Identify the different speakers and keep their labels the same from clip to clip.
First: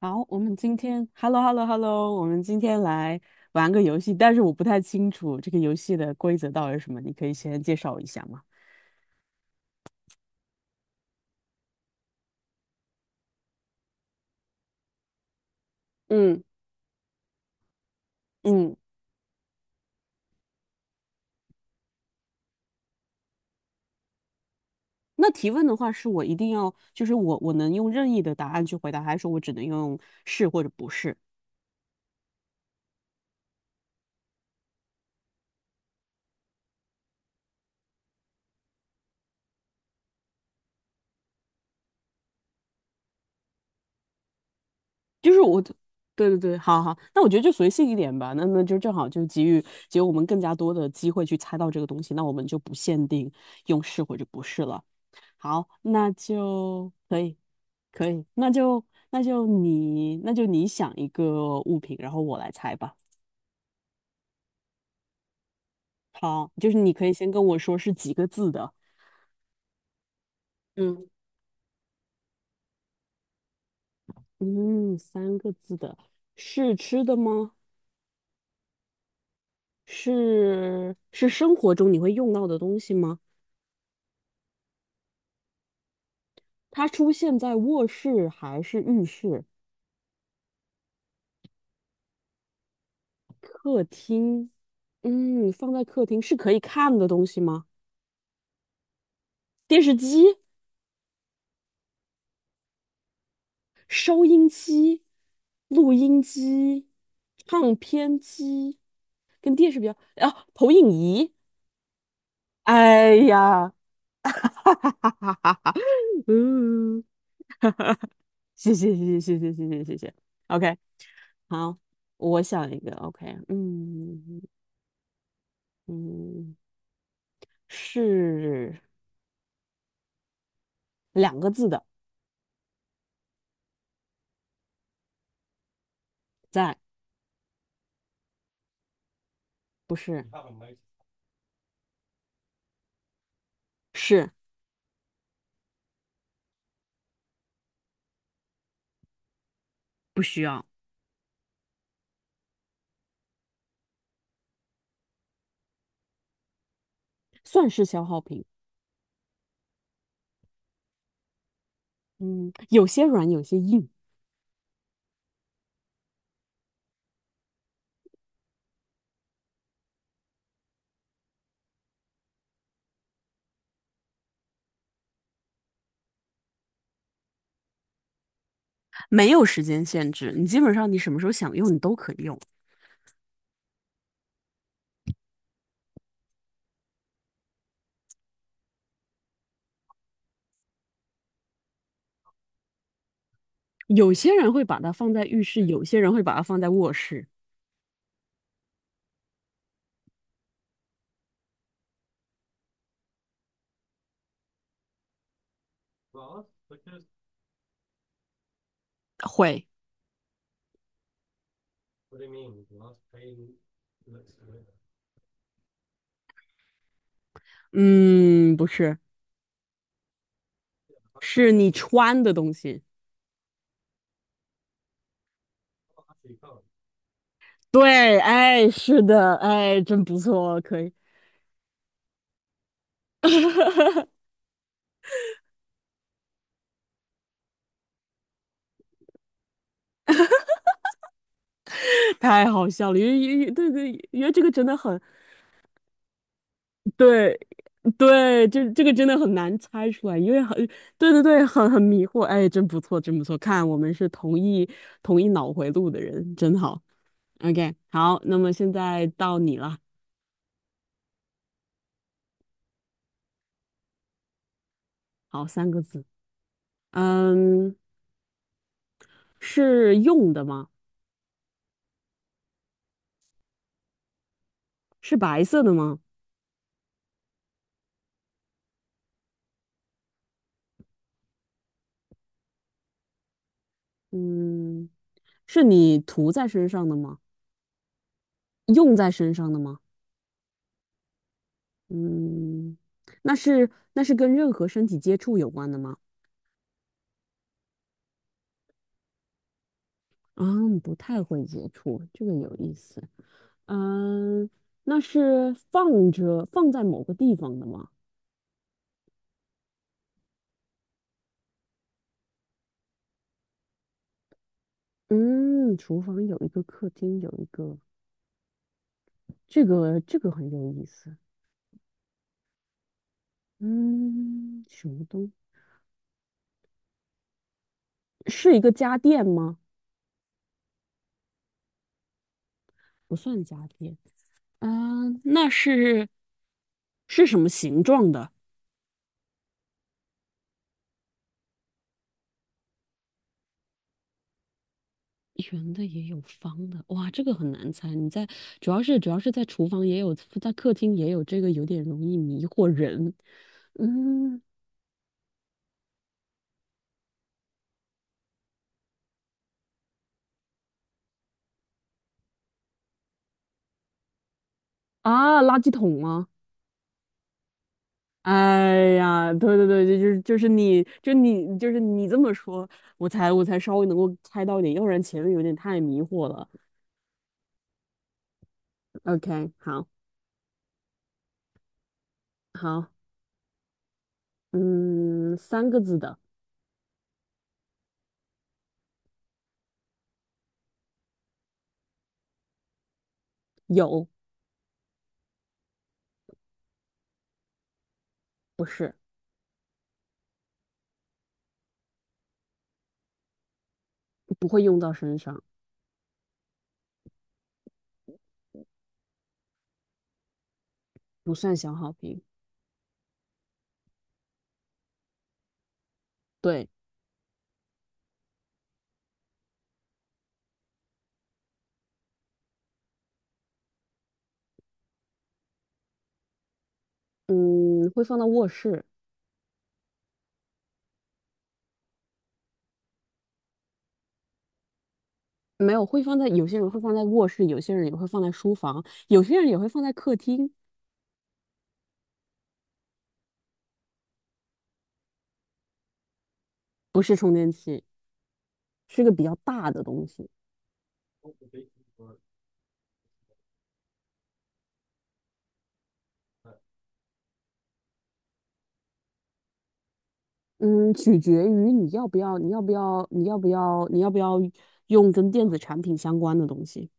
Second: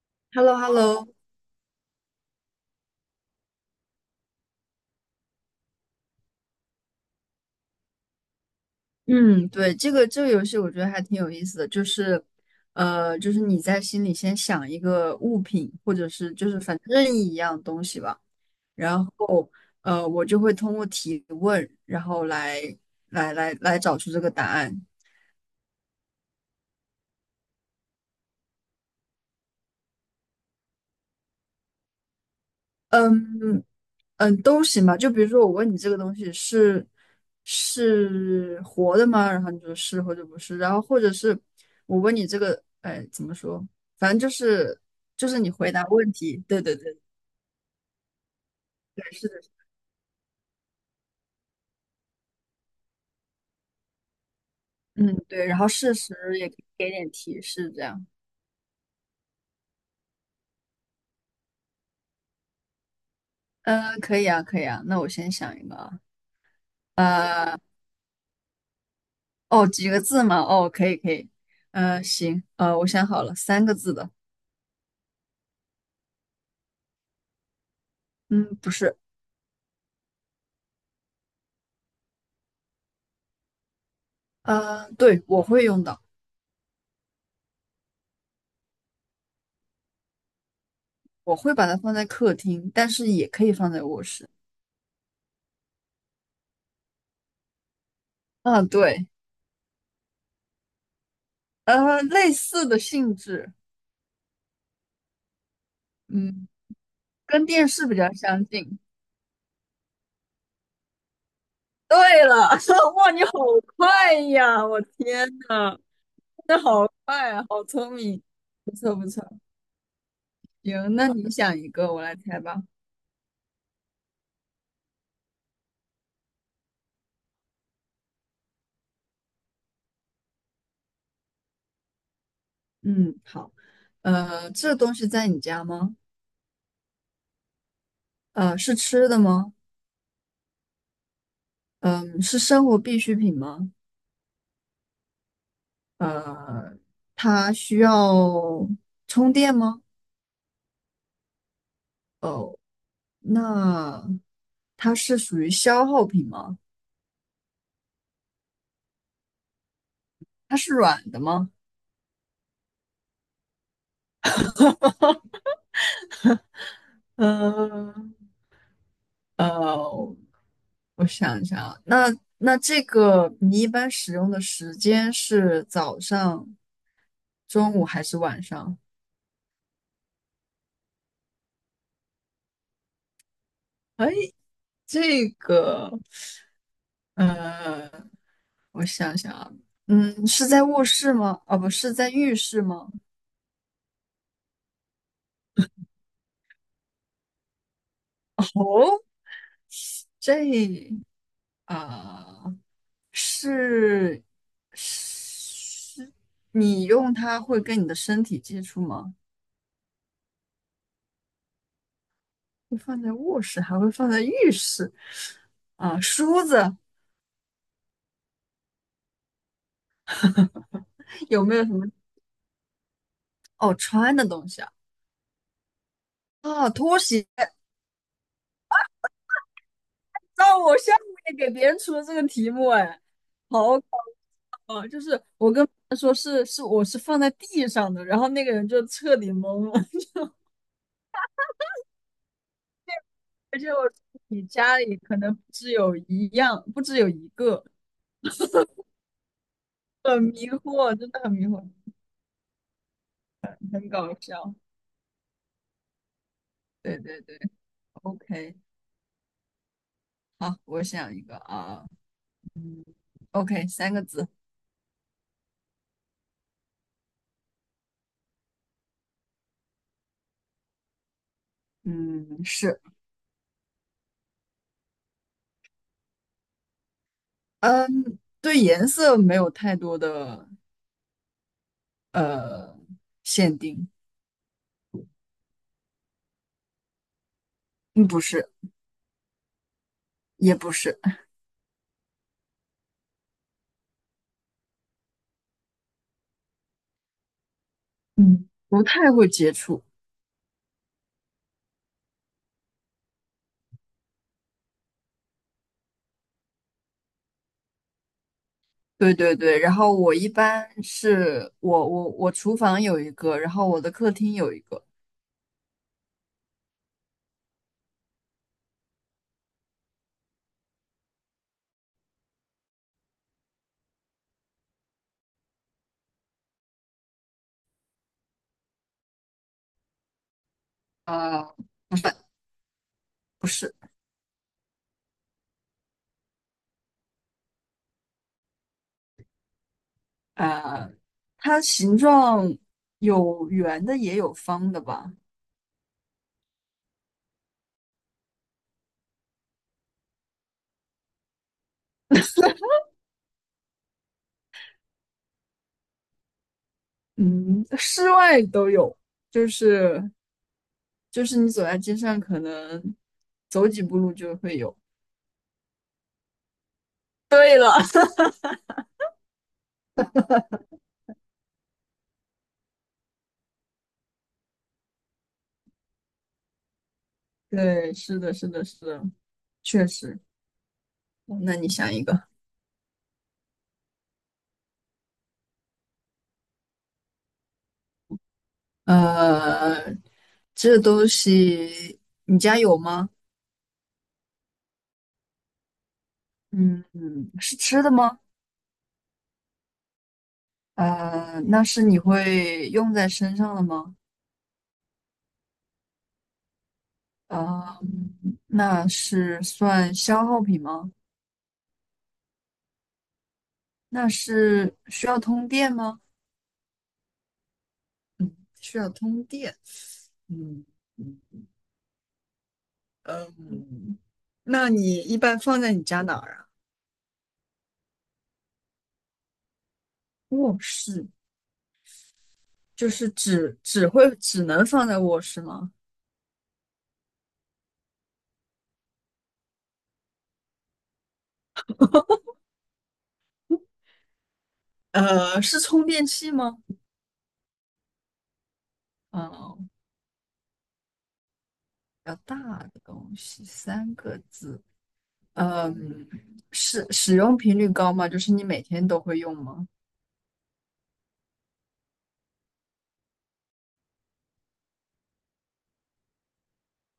Speaker 1: 好，
Speaker 2: h
Speaker 1: 我
Speaker 2: e l l
Speaker 1: 们
Speaker 2: o h e l
Speaker 1: 今
Speaker 2: l o
Speaker 1: 天，hello hello hello，我们今天来玩个游戏，但是我不太清楚这个游戏的规则到底是什么，你可以先介绍一下吗？
Speaker 2: 嗯，对，这个游戏我觉得还挺有意思的，就是你在心里先想一个物品，或者是
Speaker 1: 嗯。
Speaker 2: 就是反正任意一样东西吧，
Speaker 1: 嗯。
Speaker 2: 然后我就会通过提问，然后来找出这个答案。
Speaker 1: 那提问的话是我一定要，就是我能用任意的答案去回答，还是说我只能用是或者不是？
Speaker 2: 嗯，嗯，都行吧。就比如说，我问你这个东西是活的吗？然后你说是或者不是，然后或者是我问你这个，哎，怎么说？反正就是就
Speaker 1: 就
Speaker 2: 是
Speaker 1: 是
Speaker 2: 你
Speaker 1: 我
Speaker 2: 回
Speaker 1: 的。
Speaker 2: 答问
Speaker 1: 对
Speaker 2: 题，
Speaker 1: 对对，
Speaker 2: 对对
Speaker 1: 好好，
Speaker 2: 对
Speaker 1: 那我觉得就随性一点吧，那就正好
Speaker 2: 对，
Speaker 1: 就
Speaker 2: 是的，
Speaker 1: 给予我们更加多的机会去猜到这个东西，那我们就不限定用是或者不是了。
Speaker 2: 嗯，对。然
Speaker 1: 好，
Speaker 2: 后事
Speaker 1: 那
Speaker 2: 实也可以给
Speaker 1: 就
Speaker 2: 点
Speaker 1: 可以。
Speaker 2: 提示，这样。
Speaker 1: 可以，那就那就你想一个物品，然后我来猜吧。
Speaker 2: 嗯，可以啊，可以啊。那我先想一个啊，
Speaker 1: 好，就是你可以先跟我
Speaker 2: 呃，
Speaker 1: 说是几个字的。
Speaker 2: 哦，几个字嘛？哦，可以
Speaker 1: 嗯。
Speaker 2: 可以。行，我想好了，三个字的。
Speaker 1: 嗯，三个字的，是吃的吗？
Speaker 2: 嗯，不是，
Speaker 1: 是是生活中你会用到的东西吗？
Speaker 2: 对，我会用到。
Speaker 1: 它出现在卧室还是浴室、
Speaker 2: 我会把它放在客厅，但是也可以放在
Speaker 1: 客
Speaker 2: 卧室。
Speaker 1: 厅？嗯，放在客厅是可以看的东西吗？
Speaker 2: 啊，对，
Speaker 1: 电视机、
Speaker 2: 类似的性质，
Speaker 1: 收音机、录音
Speaker 2: 嗯，
Speaker 1: 机、
Speaker 2: 跟电
Speaker 1: 唱
Speaker 2: 视比较
Speaker 1: 片
Speaker 2: 相
Speaker 1: 机。
Speaker 2: 近。
Speaker 1: 这是比较，啊，投影仪。
Speaker 2: 对了，哇，
Speaker 1: 哎
Speaker 2: 你好
Speaker 1: 呀，
Speaker 2: 快呀！
Speaker 1: 哈
Speaker 2: 我
Speaker 1: 哈哈
Speaker 2: 天
Speaker 1: 哈哈哈，
Speaker 2: 呐，那好
Speaker 1: 嗯，
Speaker 2: 快啊，好聪明，不
Speaker 1: 谢谢
Speaker 2: 错不
Speaker 1: 谢
Speaker 2: 错。
Speaker 1: 谢谢谢谢谢谢谢，OK，
Speaker 2: 行，那你想一
Speaker 1: 好，
Speaker 2: 个，我来猜
Speaker 1: 我
Speaker 2: 吧。
Speaker 1: 想一个，OK。嗯嗯，是两个字的。
Speaker 2: 嗯，好。这东西在你家吗？
Speaker 1: 在。
Speaker 2: 是吃的吗？
Speaker 1: 不是。
Speaker 2: 嗯，是生活必需品吗？
Speaker 1: 是。
Speaker 2: 呃，它需要充电吗？
Speaker 1: 不需要。
Speaker 2: 哦，那它是属于消耗品吗？
Speaker 1: 算是消耗品。
Speaker 2: 它是软的吗？
Speaker 1: 嗯，有些软有些硬。
Speaker 2: 嗯呃，我想一下啊，那这个你一般使用的时间是早上、中午还是晚上？
Speaker 1: 没有时间限制，你基本上你什么时候想用你都可以用。
Speaker 2: 哎，这个呃我想想啊，嗯，是在卧室吗？哦，不是在浴室吗？
Speaker 1: 有些人会把它放在浴室，有些人会把它放在卧室。
Speaker 2: 哦，这啊。是是，你用它会跟你的身体接触吗？
Speaker 1: 会。
Speaker 2: 会放在卧室，还会放在浴室啊？梳子
Speaker 1: 嗯，不是，
Speaker 2: 有
Speaker 1: 是
Speaker 2: 没有
Speaker 1: 你
Speaker 2: 什么？
Speaker 1: 穿的东西。
Speaker 2: 哦，穿的东西啊？啊，拖鞋。
Speaker 1: 对，哎，是的，哎，真不
Speaker 2: 让
Speaker 1: 错，
Speaker 2: 我
Speaker 1: 可以。
Speaker 2: 下面给别人出的这个题目，哎，好搞笑啊！就是我跟他说是我是放在地上的，然后那个人就彻底懵了，
Speaker 1: 太好笑了，因为
Speaker 2: 而且
Speaker 1: 对
Speaker 2: 我说
Speaker 1: 对，因为这
Speaker 2: 你
Speaker 1: 个真的
Speaker 2: 家里
Speaker 1: 很，
Speaker 2: 可能不只有一样，不只有一
Speaker 1: 对。
Speaker 2: 个，
Speaker 1: 对，这个真的很难猜出来，
Speaker 2: 很
Speaker 1: 因为
Speaker 2: 迷
Speaker 1: 很，
Speaker 2: 惑，真
Speaker 1: 对
Speaker 2: 的
Speaker 1: 对
Speaker 2: 很
Speaker 1: 对，
Speaker 2: 迷惑。
Speaker 1: 很迷惑，哎，真不错，真不错，看我
Speaker 2: 很
Speaker 1: 们是
Speaker 2: 搞
Speaker 1: 同
Speaker 2: 笑。
Speaker 1: 一同一脑回路的人，真好
Speaker 2: 对对对
Speaker 1: ，OK，好，那么
Speaker 2: ，OK，
Speaker 1: 现在到你了。
Speaker 2: 好，我想一个啊，OK，三个字，
Speaker 1: 好，三个字。嗯，是用的吗？
Speaker 2: 嗯，是，
Speaker 1: 是白色的吗？
Speaker 2: 嗯，对颜色没有太多的呃限定，
Speaker 1: 嗯，是你涂在身上的吗？
Speaker 2: 嗯，不是，
Speaker 1: 用在身上的吗？
Speaker 2: 也不是，
Speaker 1: 嗯，那是跟任何身体接触有关的吗？
Speaker 2: 嗯，不太会接触。
Speaker 1: 啊，不太会接触，这个有意思。嗯，那是放着放在某个地方的吗？
Speaker 2: 对对对，然后我一般是我厨房有一个，然后我的客厅有一个，
Speaker 1: 嗯，厨房有一个，客厅有一个，这个很有意思。嗯，什么东？是一个家电吗？
Speaker 2: 呃，
Speaker 1: 不算
Speaker 2: 不
Speaker 1: 家
Speaker 2: 是，
Speaker 1: 电。啊，那是是什么形状的？
Speaker 2: 呃，它形状有圆的也有方的吧，
Speaker 1: 圆的也有方的，哇，这个很难猜。你在主要是在厨房也有，在客厅也有，这个有点容易迷惑人。嗯。
Speaker 2: 嗯，室外都有，就是就是你走在街上，可能走几步路就会有。
Speaker 1: 啊，垃圾桶吗？哎呀，对对对，就是你，就是你这么说，我才稍微能够猜到一点，要不然前面有点太迷惑了。
Speaker 2: 对，是的，是的，是的，
Speaker 1: OK，好。
Speaker 2: 确实。哦那你想一个，
Speaker 1: 好。嗯，三个字的。
Speaker 2: 呃，这东西你家有吗？
Speaker 1: 有。
Speaker 2: 嗯嗯，是吃的吗？
Speaker 1: 不是。
Speaker 2: 那是你会用在身上的吗？
Speaker 1: 不会用到身上。
Speaker 2: 呃，那是算消耗品吗？
Speaker 1: 不算小好评。
Speaker 2: 那是需要通电吗？
Speaker 1: 对。
Speaker 2: 嗯，需要通电。嗯。嗯嗯，那你一般放在你家哪儿啊？
Speaker 1: 嗯，会放到卧室。
Speaker 2: 卧室就是只能放在卧室吗？
Speaker 1: 没有，会放在有些人会放在卧室，有些人也会放在书房，有些人也会放在客厅。
Speaker 2: 是充电器吗？
Speaker 1: 不是充电器，是个比较
Speaker 2: 嗯，
Speaker 1: 大的东西。
Speaker 2: 比较大的东西，三个字。嗯，是使用频率高吗？就是你每天都会用吗？
Speaker 1: 嗯，取决于你要不要，你要不要，你要不要，你要不要用跟电子产品相关的东西。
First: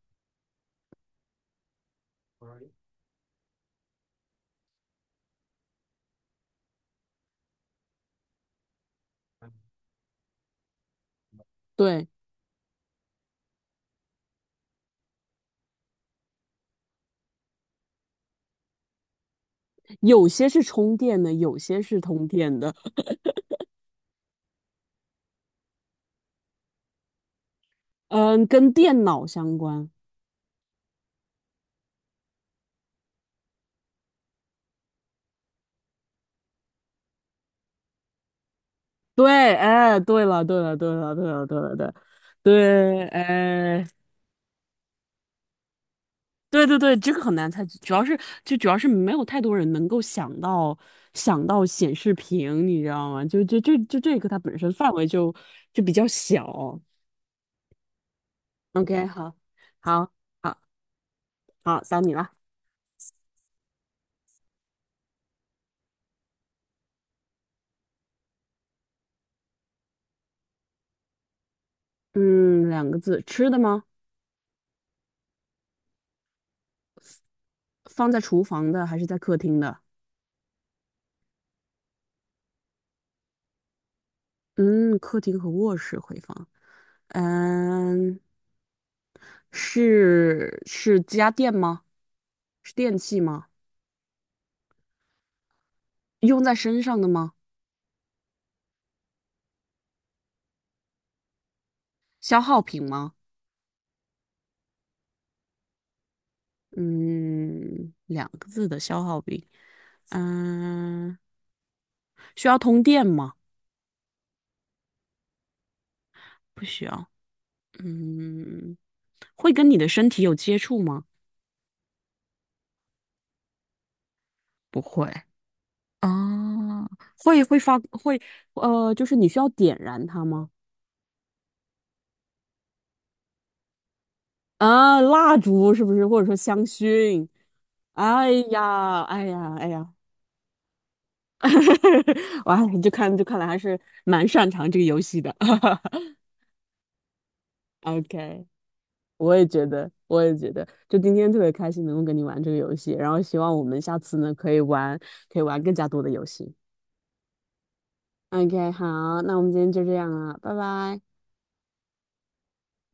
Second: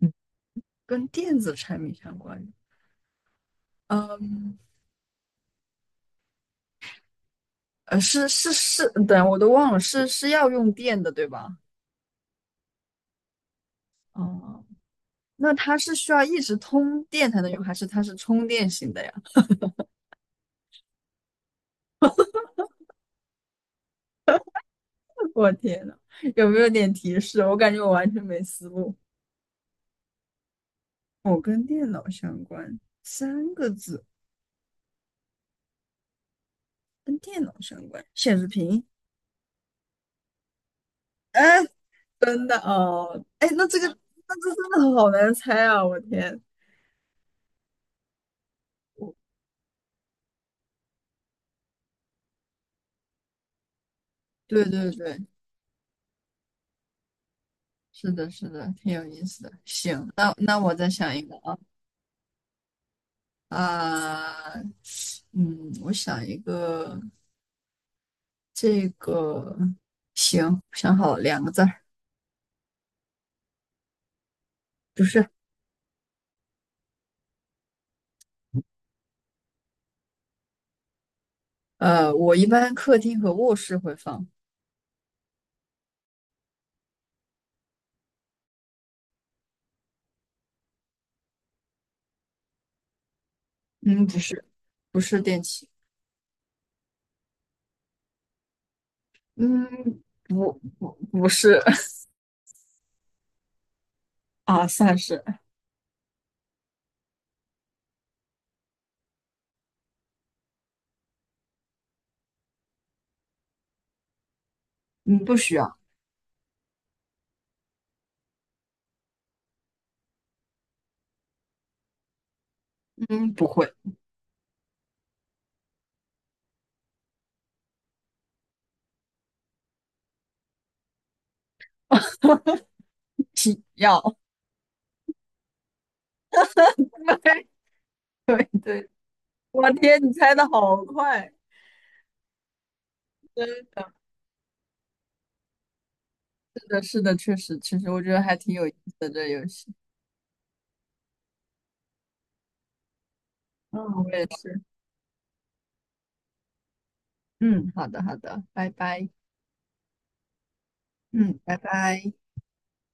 Speaker 2: 嗯，跟电子产品相关。嗯，是是是，等我都忘了，是要用电的，对吧？
Speaker 1: 对。
Speaker 2: 哦，那它是需要一直通电才能用，还是它是充电型的呀？
Speaker 1: 有些是充电的，有些是通电的。
Speaker 2: 我天呐，有没有点提示？我感觉我完全没
Speaker 1: 嗯，
Speaker 2: 思
Speaker 1: 跟
Speaker 2: 路。
Speaker 1: 电脑相关。
Speaker 2: 哦，跟电脑相关，三个字，跟电脑相关，显示屏。
Speaker 1: 对，哎，对了，对了，对了，对了，对
Speaker 2: 哎，
Speaker 1: 了，对了
Speaker 2: 真的
Speaker 1: 对。
Speaker 2: 哦，哎，那这
Speaker 1: 哎。
Speaker 2: 个 那这真的好难猜啊！我天，
Speaker 1: 对对对，这个很难猜，主要是没有
Speaker 2: 我
Speaker 1: 太多人能够想到显示屏，你知道吗？就这个它本
Speaker 2: 对
Speaker 1: 身
Speaker 2: 对
Speaker 1: 范围
Speaker 2: 对，
Speaker 1: 就比较小。
Speaker 2: 是的，是的，挺有
Speaker 1: OK，
Speaker 2: 意
Speaker 1: 好。
Speaker 2: 思的。行，
Speaker 1: 好。
Speaker 2: 那
Speaker 1: 好。
Speaker 2: 我再想一个啊，
Speaker 1: 好，到你了。
Speaker 2: 啊，嗯，我想一个，这个行，想好了两个字儿，
Speaker 1: 嗯，两个字，吃的吗？
Speaker 2: 不是，
Speaker 1: 放在厨房的还是在客厅的？
Speaker 2: 我一般客厅和卧室会放。
Speaker 1: 嗯，客厅和卧室会放。嗯，是家电吗？是电器吗？
Speaker 2: 嗯，不是，不是电器，
Speaker 1: 用在身上的吗？
Speaker 2: 嗯，不是
Speaker 1: 消耗品吗？
Speaker 2: 啊，算是，
Speaker 1: 嗯，两个字的消耗品。嗯，需要通电吗？
Speaker 2: 嗯，不需要，
Speaker 1: 不需要。嗯，会跟你的身体有接触吗？
Speaker 2: 嗯，不会，
Speaker 1: 不会。啊，会会发会呃，就是你需要点燃它吗？
Speaker 2: 需要，
Speaker 1: 啊，蜡烛是不是？或者说香薰？哎
Speaker 2: 对，
Speaker 1: 呀，哎呀，哎
Speaker 2: 我
Speaker 1: 呀，
Speaker 2: 天，你猜的好快，
Speaker 1: 哇，你就看来还是
Speaker 2: 真
Speaker 1: 蛮擅长这个游戏的。
Speaker 2: 是的，是的，确实，其实我觉得还
Speaker 1: OK，
Speaker 2: 挺有意思的这
Speaker 1: 我也
Speaker 2: 游
Speaker 1: 觉
Speaker 2: 戏，
Speaker 1: 得，我也觉得，就今天特别开心能够跟你玩这个游戏，然后希望我
Speaker 2: 嗯，
Speaker 1: 们下
Speaker 2: 我
Speaker 1: 次
Speaker 2: 也
Speaker 1: 呢可以
Speaker 2: 是，
Speaker 1: 玩，可以玩更加多的游戏。
Speaker 2: 嗯，好的，好的，拜
Speaker 1: OK，
Speaker 2: 拜，
Speaker 1: 好，那我们今天就这样了，拜拜。
Speaker 2: 嗯，拜拜。